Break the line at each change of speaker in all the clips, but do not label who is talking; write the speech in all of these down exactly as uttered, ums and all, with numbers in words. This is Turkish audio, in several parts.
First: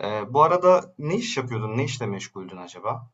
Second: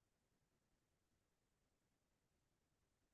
Eee, bu arada ne iş yapıyordun? Ne işle meşguldün acaba?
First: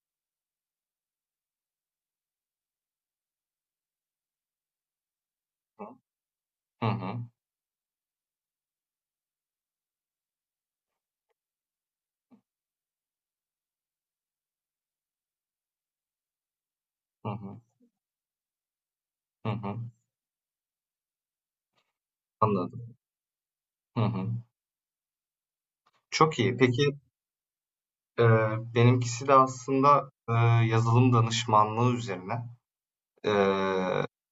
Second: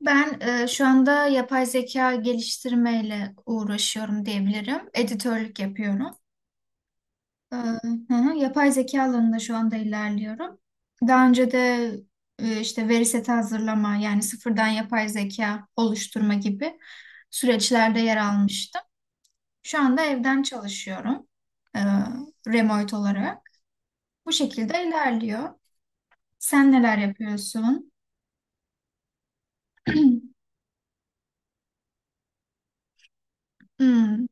Ben e, şu anda yapay zeka geliştirmeyle uğraşıyorum diyebilirim. Editörlük yapıyorum.
Hı hı.
E, hı hı, yapay zeka alanında şu anda ilerliyorum. Daha önce de e, işte veri seti hazırlama yani sıfırdan yapay zeka oluşturma gibi
Hı hı.
süreçlerde yer almıştım.
Hı hı.
Şu anda evden çalışıyorum e,
Anladım.
remote olarak.
Hı
Bu
hı.
şekilde ilerliyor.
Çok iyi.
Sen
Peki,
neler yapıyorsun?
eee, benimkisi de aslında, eee, yazılım danışmanlığı üzerine. Eee,
Hmm,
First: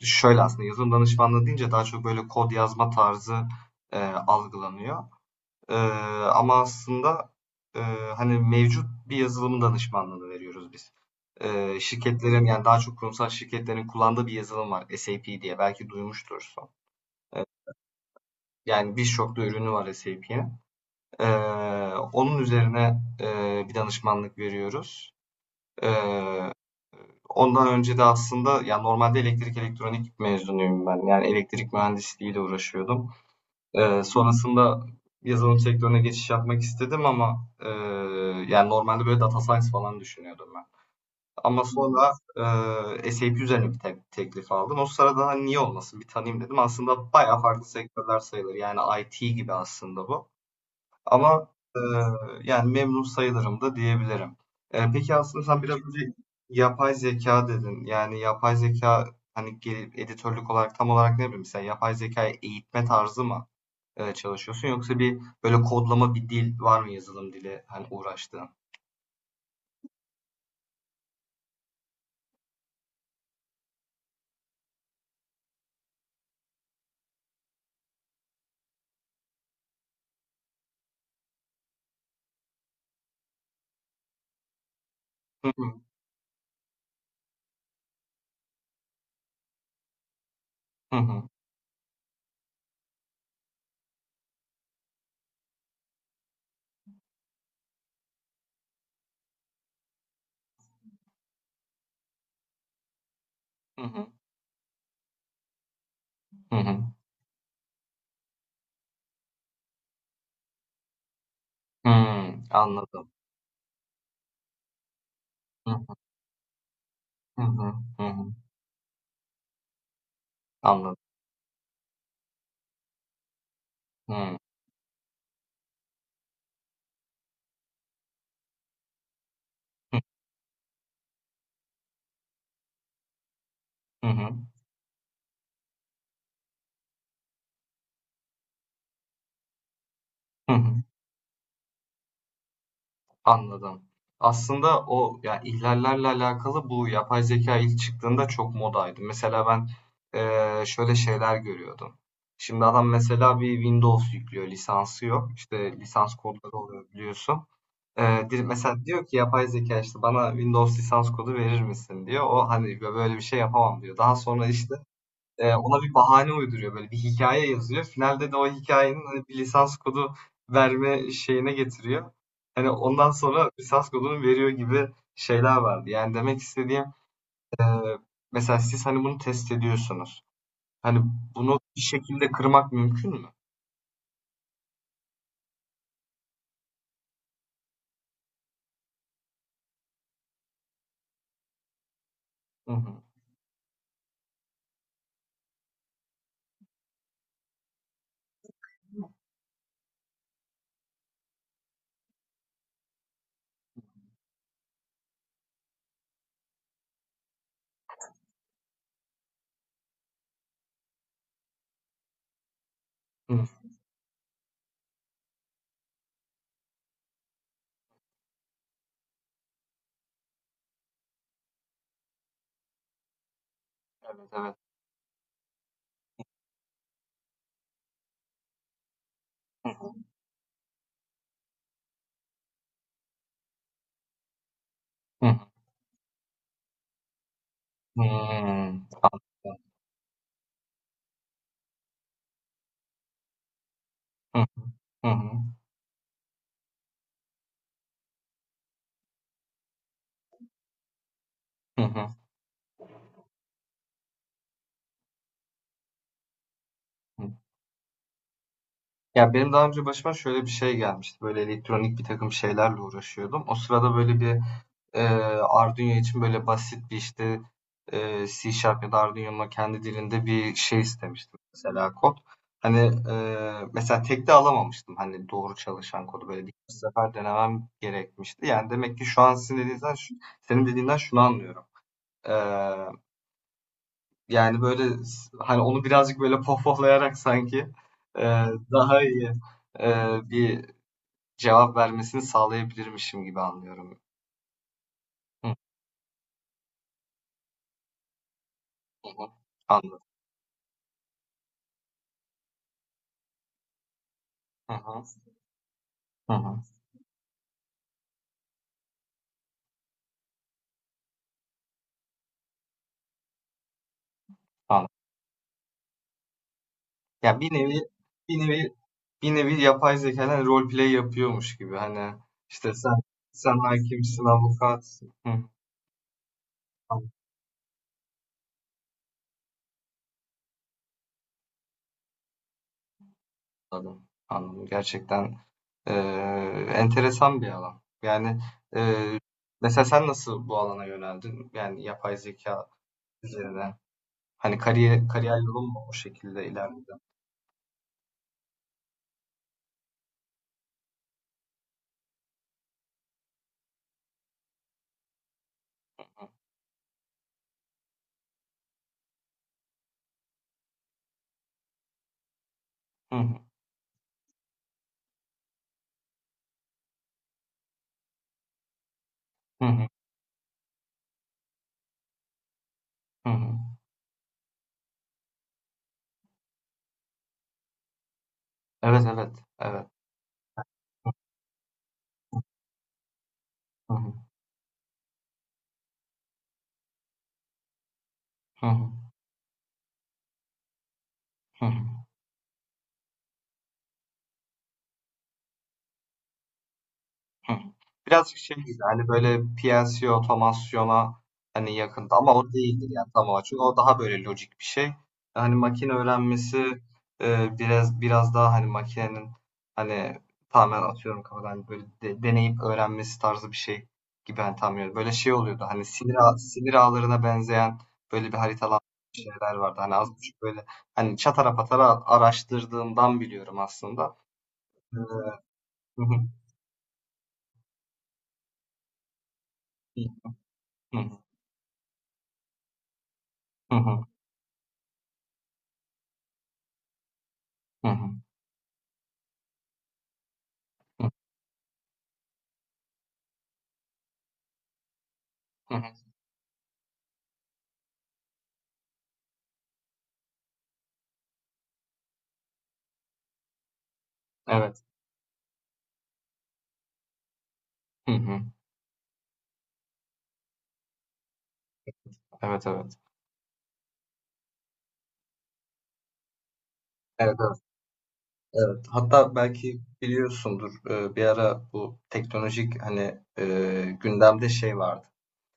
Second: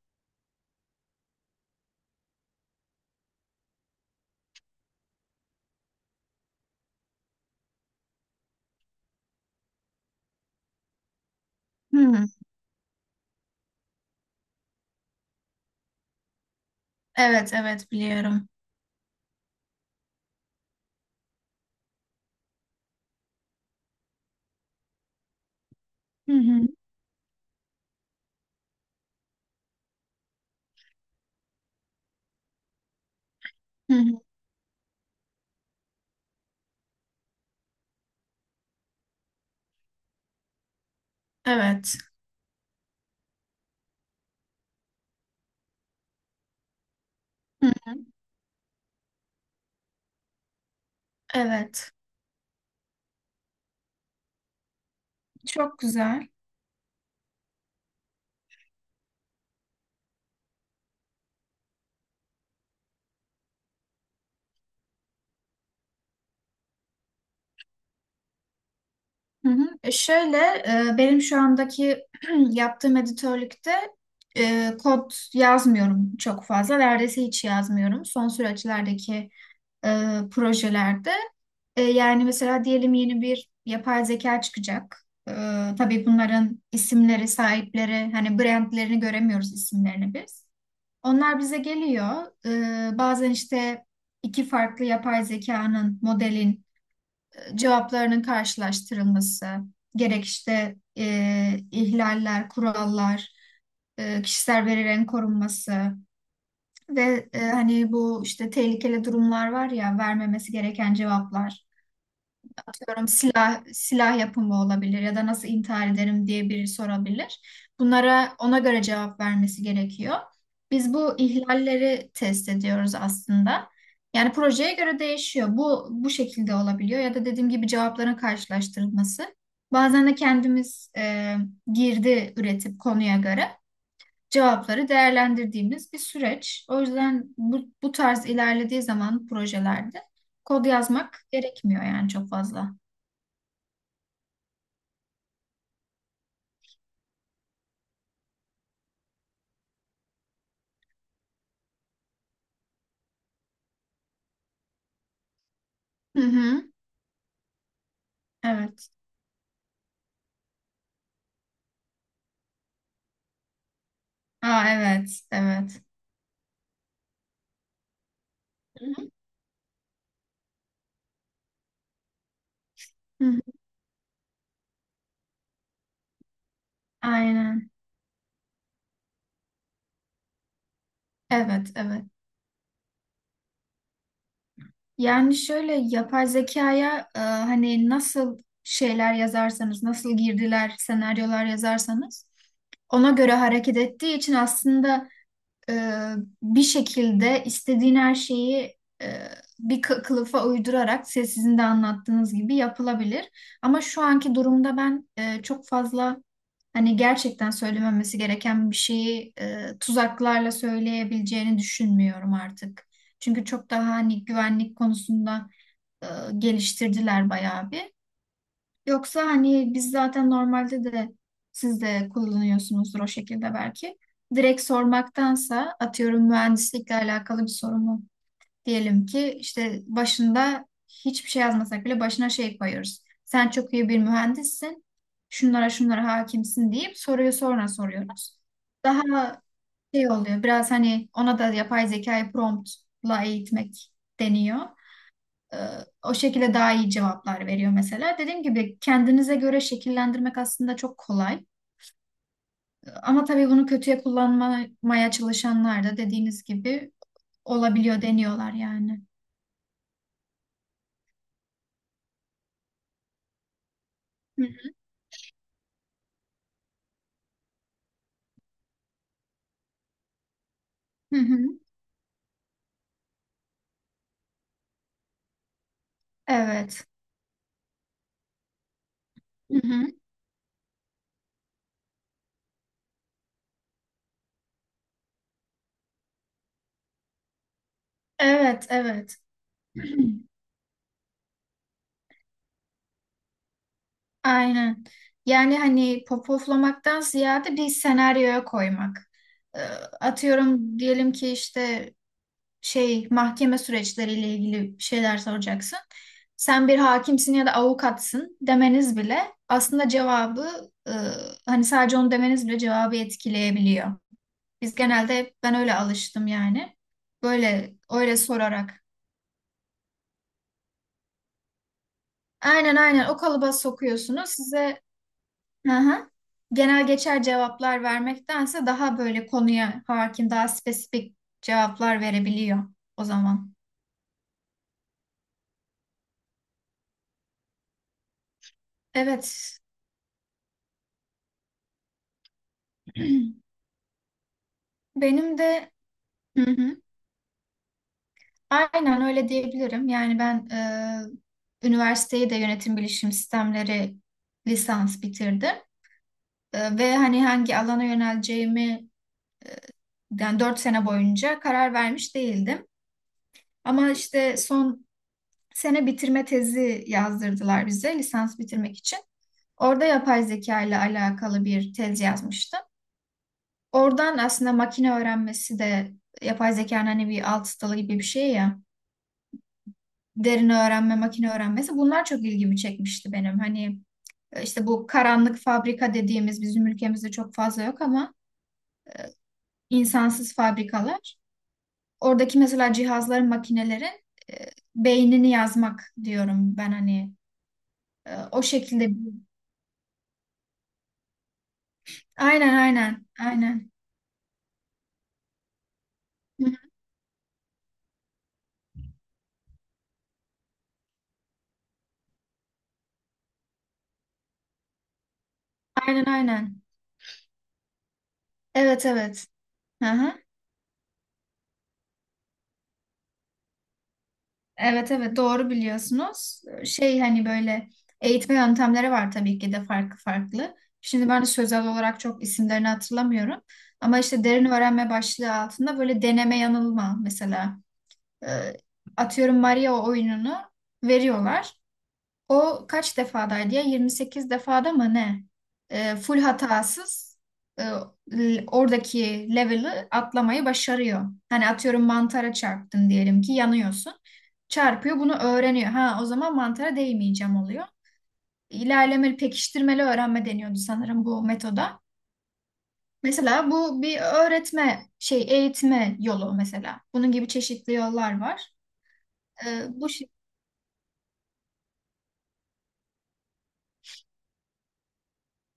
şöyle aslında yazılım danışmanlığı deyince daha çok böyle kod yazma tarzı, eee, algılanıyor. Eee, ama aslında, eee, hani mevcut bir yazılım danışmanlığını veriyoruz biz. Eee,
hmm.
şirketlerin yani daha çok kurumsal şirketlerin kullandığı bir yazılım var SAP diye belki duymuştursun. E,
Evet, evet biliyorum.
Yani birçok da ürünü var sapın. Ee, onun üzerine e, bir danışmanlık veriyoruz. Ee,
Hı hı.
ondan önce de aslında yani normalde elektrik elektronik mezunuyum ben. Yani elektrik mühendisliğiyle uğraşıyordum.
Hı
Ee,
hı.
sonrasında yazılım sektörüne geçiş yapmak istedim ama e, yani normalde böyle data science falan düşünüyordum ben. Ama
Evet.
sonra e, SAP üzerine bir te- teklif aldım. O sırada hani niye olmasın bir tanıyayım dedim. Aslında bayağı farklı
Hı hı.
sektörler sayılır. Yani I T gibi aslında bu. Ama
Evet.
eee, yani memnun sayılırım da diyebilirim. Eee, peki aslında sen biraz
Çok
önce
güzel.
yapay zeka dedin. Yani yapay zeka hani gelip editörlük olarak tam olarak ne bileyim sen yapay zekayı eğitme tarzı mı eee, çalışıyorsun yoksa bir böyle kodlama bir dil var mı yazılım dili hani uğraştığın?
Hı hı. E, Şöyle e, benim şu andaki yaptığım editörlükte e, kod yazmıyorum çok fazla. Neredeyse hiç yazmıyorum. Son süreçlerdeki e, projelerde. E, yani mesela diyelim yeni bir yapay zeka çıkacak. E,
Hı hı
tabii bunların isimleri, sahipleri, hani brandlerini göremiyoruz isimlerini biz.
hı hı
Onlar bize geliyor. E, bazen işte iki farklı yapay zekanın, modelin cevaplarının karşılaştırılması, gerek işte e, ihlaller, kurallar,
hı hı
e, kişisel verilerin korunması
hı hı.
ve e, hani bu işte tehlikeli durumlar var ya vermemesi gereken cevaplar, atıyorum
Anladım.
silah silah yapımı olabilir ya da nasıl intihar
Hı
ederim diye biri
hı
sorabilir.
hı hı hı.
Bunlara ona göre cevap vermesi gerekiyor. Biz
Anladım.
bu ihlalleri test ediyoruz aslında.
Hı
Yani
hı
projeye göre değişiyor. Bu bu şekilde olabiliyor ya da dediğim gibi cevapların karşılaştırılması. Bazen de kendimiz e, girdi üretip konuya göre
hı hı.
cevapları değerlendirdiğimiz bir süreç. O yüzden bu, bu tarz ilerlediği zaman projelerde
Hı.
kod
Hı.
yazmak gerekmiyor yani çok fazla.
Anladım. Aslında o ya ihlallerle alakalı bu yapay zeka ilk çıktığında çok modaydı. Mesela ben eee, şöyle şeyler görüyordum. Şimdi adam mesela bir Windows yüklüyor, lisansı yok. İşte lisans
Hı
kodları
hı.
oluyor biliyorsun. Eee, dir- mesela
Evet.
diyor ki yapay zeka işte bana Windows lisans kodu verir misin diyor. O hani böyle bir şey yapamam diyor. Daha sonra
Aa,
işte
evet,
Eee, ona
evet.
bir bahane uyduruyor, böyle bir hikaye yazıyor. Finalde de o
Hı
hikayenin
hı.
hani, bir lisans kodu verme şeyine getiriyor. Hani, ondan
Hı hı.
sonra lisans kodunu veriyor gibi şeyler vardı. Yani demek istediğim, eee,
Aynen.
mesela siz, hani, bunu test ediyorsunuz. Hani, bunu
Evet,
bir
evet.
şekilde kırmak mümkün mü?
Yani şöyle yapay zekaya, e, hani nasıl şeyler yazarsanız, nasıl girdiler, senaryolar yazarsanız
Hı hı.
ona göre hareket ettiği için aslında, e, bir şekilde istediğin her şeyi e, bir kı- kılıfa uydurarak, se- sizin de anlattığınız gibi yapılabilir. Ama şu anki durumda ben e, çok fazla, hani, gerçekten söylememesi gereken bir şeyi e, tuzaklarla söyleyebileceğini düşünmüyorum artık.
Hı.
Çünkü çok daha hani güvenlik konusunda e, geliştirdiler bayağı bir. Yoksa hani biz zaten normalde de siz de kullanıyorsunuzdur o şekilde belki.
Evet, evet.
Direkt sormaktansa, atıyorum, mühendislikle alakalı bir sorumu diyelim ki
Hı
işte
hı.
başında hiçbir şey yazmasak bile başına şey koyuyoruz. Sen çok iyi bir mühendissin.
Hı hı.
Şunlara şunlara hakimsin deyip soruyu sonra soruyoruz.
Hımm.
Daha
Anladım.
şey oluyor biraz, hani ona da yapay zekayı promptla eğitmek
Hı hı.
deniyor.
Hı hı.
Ee, O şekilde daha iyi cevaplar veriyor mesela. Dediğim gibi kendinize göre şekillendirmek aslında çok kolay.
Hı hı.
Ama tabii bunu kötüye kullanmaya çalışanlar da dediğiniz gibi
Hı.
olabiliyor, deniyorlar yani.
Ya, benim daha önce başıma şöyle bir şey gelmişti. Böyle elektronik birtakım şeylerle uğraşıyordum. O sırada böyle bir,
Hı
Eee, Arduino için böyle basit bir işte eee, C Sharp ya da Arduino'nun kendi dilinde bir şey
hı. Hı
istemiştim
hı.
mesela kod. Hani eee, mesela tek de alamamıştım hani doğru çalışan kodu böyle birkaç
Evet.
sefer denemem gerekmişti. Yani demek ki şu an sizin
Hı hı.
dediğinizden, senin dediğinden şunu anlıyorum. Eee, yani böyle hani onu birazcık böyle pohpohlayarak sanki eee,
Evet,
daha
evet.
iyi eee, bir cevap vermesini sağlayabilirmişim gibi anlıyorum.
Aynen.
Hı hı.
Yani hani popoflamaktan ziyade bir senaryoya koymak. Ee,
Anladım.
Atıyorum, diyelim ki işte şey mahkeme süreçleriyle
Hı
ilgili bir
hı.
şeyler soracaksın.
Hı hı.
Sen bir hakimsin ya da avukatsın demeniz bile aslında cevabı, e, hani sadece onu demeniz bile cevabı etkileyebiliyor. Biz
Anladım.
genelde hep, ben öyle alıştım yani.
Ya bir
Böyle
nevi
öyle
bir nevi
sorarak.
bir nevi yapay zekadan roleplay yapıyormuş gibi. Hani işte
Aynen
sen
aynen o kalıba
sen hakimsin,
sokuyorsunuz. Size,
avukatsın. Hı,
hı hı, genel geçer cevaplar vermektense daha böyle konuya hakim, daha spesifik cevaplar verebiliyor o zaman.
anladım. Anladım. Gerçekten eee, enteresan bir alan. Yani eee,
Evet.
mesela sen nasıl bu alana yöneldin? Yani yapay zeka üzerine. Hani kariyer kariyer
Benim de
yolun mu o şekilde ilerledi?
aynen öyle diyebilirim. Yani ben e, üniversiteyi de yönetim bilişim sistemleri lisans bitirdim. E, ve hani hangi alana yöneleceğimi, yani dört sene boyunca karar vermiş değildim.
Hı hı,
Ama işte son sene bitirme tezi yazdırdılar bize, lisans bitirmek için.
hı
Orada
hı,
yapay zeka ile alakalı bir tez yazmıştım.
hı hı.
Oradan aslında makine öğrenmesi de, yapay zekanın hani bir alt dalı gibi bir şey ya.
Evet, evet, evet.
Derin öğrenme, makine öğrenmesi bunlar çok ilgimi çekmişti benim. Hani
Hı hı,
e, işte bu karanlık fabrika dediğimiz bizim ülkemizde çok fazla yok ama,
hı hı,
insansız fabrikalar.
hı hı.
Oradaki mesela cihazların, makinelerin e, beynini yazmak diyorum ben, hani.
Hı.
E,
Birazcık
o
şey gibi
şekilde.
hani böyle P L C otomasyona hani yakında ama o
Aynen
değildir
aynen
yani tam olarak. Çünkü
aynen.
o daha böyle lojik bir şey. Hani makine
Hı,
öğrenmesi e, biraz biraz daha hani makinenin hani tamamen atıyorum kafadan hani böyle de- deneyip öğrenmesi tarzı bir şey gibi hani tam yani böyle şey oluyordu. Hani
aynen
sinir ağ,
aynen.
sinir ağlarına benzeyen böyle bir haritalanmış
Evet evet.
şeyler vardı.
Hı
Hani az
hı.
buçuk böyle hani çatara patara araştırdığımdan biliyorum aslında.
Evet
Ee,
evet, doğru
hı hı,
biliyorsunuz. Şey hani böyle eğitme yöntemleri var tabii ki de, farklı
hı
farklı. Şimdi ben de sözel olarak çok isimlerini hatırlamıyorum.
hı, hı
Ama
hı,
işte derin öğrenme başlığı altında böyle deneme yanılma mesela.
hı hı.
e, Atıyorum, Maria oyununu
Hı,
veriyorlar. O kaç defadaydı ya? yirmi sekiz defada mı ne?
hı hı.
Ee, full hatasız, e, l- oradaki level'ı atlamayı başarıyor. Hani atıyorum mantara çarptın diyelim ki, yanıyorsun.
Evet.
Çarpıyor, bunu öğreniyor. Ha, o zaman mantara değmeyeceğim oluyor.
Hı hı.
İlerlemeli pekiştirmeli öğrenme deniyordu sanırım bu metoda.
Evet, evet.
Mesela bu bir öğretme şey, eğitme yolu mesela. Bunun gibi
Evet, evet,
çeşitli yollar var.
evet. Hatta
Ee,
belki
bu şey.
biliyorsundur, eee, bir ara bu teknolojik hani, eee, gündemde şey vardı.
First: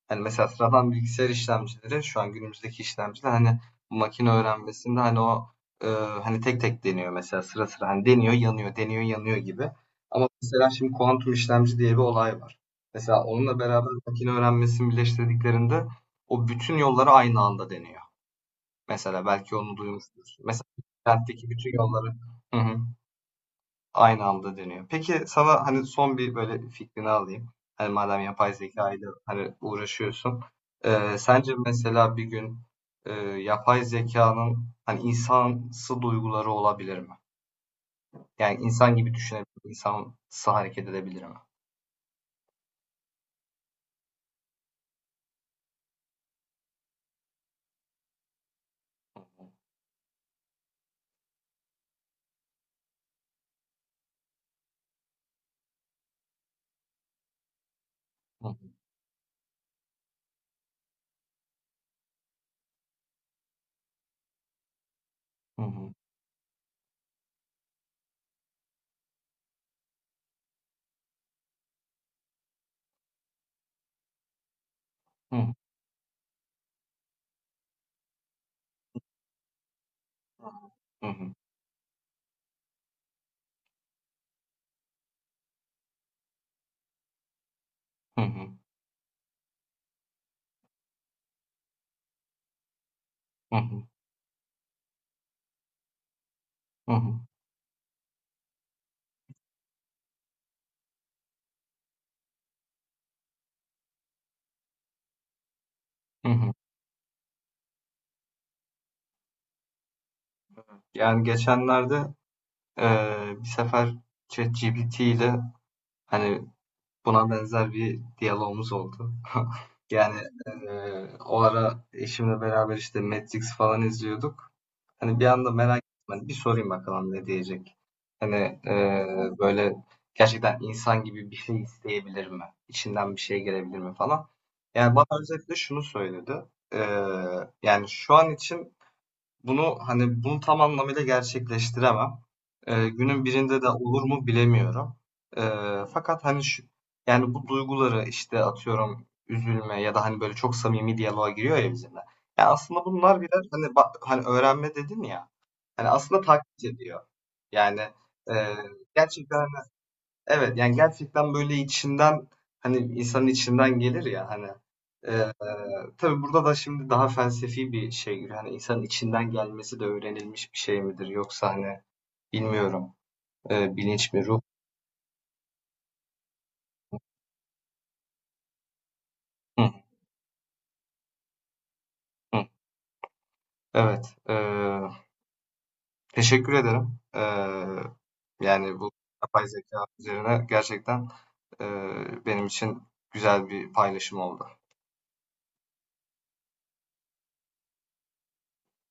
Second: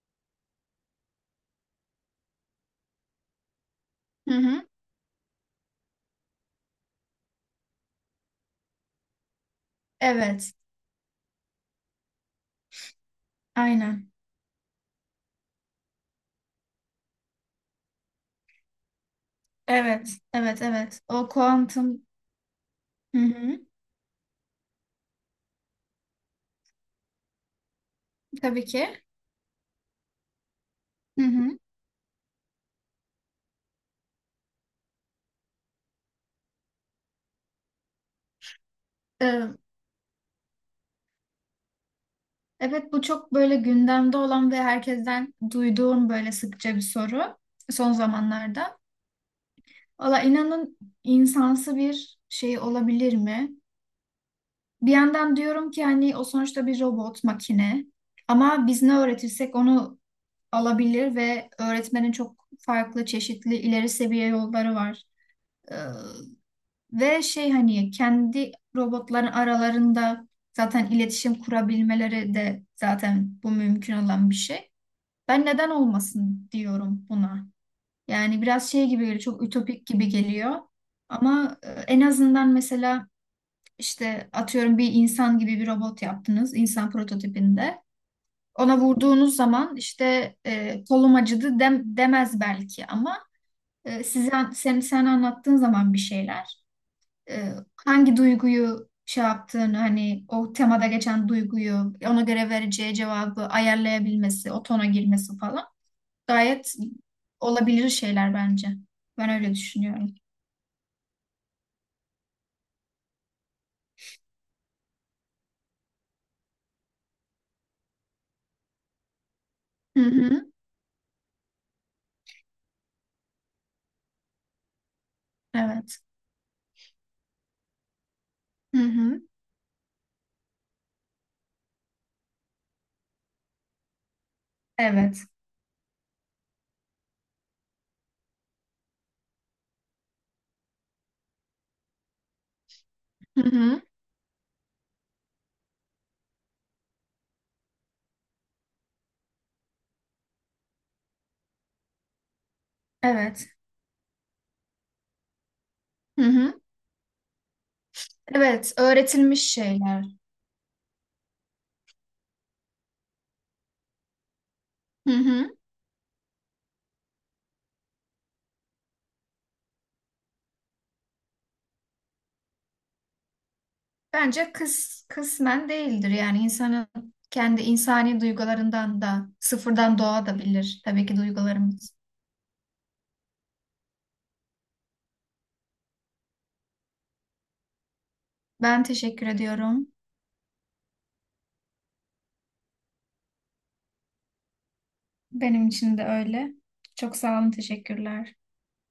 Hani mesela sıradan bilgisayar işlemcileri şu an günümüzdeki işlemciler hani bu makine
Hı hı.
öğrenmesinde hani o, eee, hani tek tek deniyor mesela sıra sıra hani deniyor yanıyor, deniyor yanıyor gibi. Ama
Evet.
mesela şimdi kuantum işlemci diye bir olay var. Mesela onunla beraber
Aynen.
makine öğrenmesini birleştirdiklerinde o bütün yolları aynı anda deniyor. Mesela belki onu
Evet,
duymuşsunuz. Mesela
evet, evet. O
kentteki bütün
kuantum,
yolları, hı hı,
hı hı,
aynı anda dönüyor. Peki sana hani son bir böyle fikrini alayım. Hani madem yapay
tabii
zeka
ki.
ile hani uğraşıyorsun. Ee,
Hı
sence
hı.
mesela bir gün e, yapay zekanın hani insansı duyguları olabilir mi? Yani insan gibi
Ee,
düşünebilir, insansı hareket edebilir mi?
evet, bu çok böyle gündemde olan ve herkesten duyduğum böyle sıkça bir soru son zamanlarda. Valla inanın, insansı bir şey olabilir mi? Bir yandan diyorum ki hani, o sonuçta bir robot, makine.
Hı hı.
Ama biz ne öğretirsek onu alabilir, ve öğretmenin çok farklı, çeşitli, ileri seviye yolları var.
Hı hı.
Ve şey hani kendi robotların aralarında zaten iletişim kurabilmeleri de, zaten bu mümkün olan bir şey. Ben neden olmasın diyorum buna. Yani biraz şey gibi geliyor, çok ütopik gibi geliyor.
Hı hı.
Ama e, en azından mesela, işte atıyorum bir insan gibi bir robot yaptınız, insan prototipinde.
Hı hı.
Ona vurduğunuz zaman işte e, kolum acıdı dem demez belki ama
Hı hı.
e, size sen sen anlattığın zaman bir şeyler,
Hı hı. Hı hı.
e, hangi duyguyu şey yaptığını, hani o temada geçen duyguyu ona göre vereceği cevabı ayarlayabilmesi, o tona girmesi falan
Hı hı.
gayet olabilir şeyler bence. Ben öyle düşünüyorum.
Yani geçenlerde Eee, bir sefer ChatGPT ile hani buna benzer bir diyalogumuz oldu.
Hı
Yani
hı.
eee, o ara eşimle beraber işte Matrix falan izliyorduk. Hani bir anda merak
Evet.
ettim. Hani bir sorayım bakalım ne diyecek. Hani
Hı hı.
eee, böyle gerçekten insan gibi bir şey isteyebilir mi? İçinden bir şey gelebilir mi falan. Yani bana
Evet.
özetle şunu söyledi. Eee, yani şu an için bunu hani bunu tam anlamıyla gerçekleştiremem. Ee, günün
Hı
birinde de
hı.
olur mu bilemiyorum. Ee, fakat hani şu, yani bu duyguları işte atıyorum üzülme ya da hani böyle çok samimi diyaloğa giriyor ya bizimle. Yani aslında bunlar birer
Evet.
hani ba- hani öğrenme dedin ya. Hani aslında
Hı hı.
taklit ediyor. Yani e,
Evet,
gerçekten
öğretilmiş
hani.
şeyler.
Evet, yani gerçekten böyle içinden hani insanın içinden gelir ya hani
Hı
eee
hı.
tabii burada da şimdi daha felsefi bir şey giriyor. Hani insanın içinden gelmesi de öğrenilmiş bir şey midir? Yoksa hani bilmiyorum eee, bilinç mi ruh?
Bence kıs, kısmen değildir. Yani insanın kendi insani duygularından da
Hı,
sıfırdan doğabilir. Tabii ki duygularımız.
hı. Evet eee, teşekkür ederim. Eee, yani
Ben
bu
teşekkür
yapay zeka
ediyorum.
üzerine gerçekten eee, benim için güzel bir paylaşım oldu.
Benim için de öyle. Çok sağ olun, teşekkürler.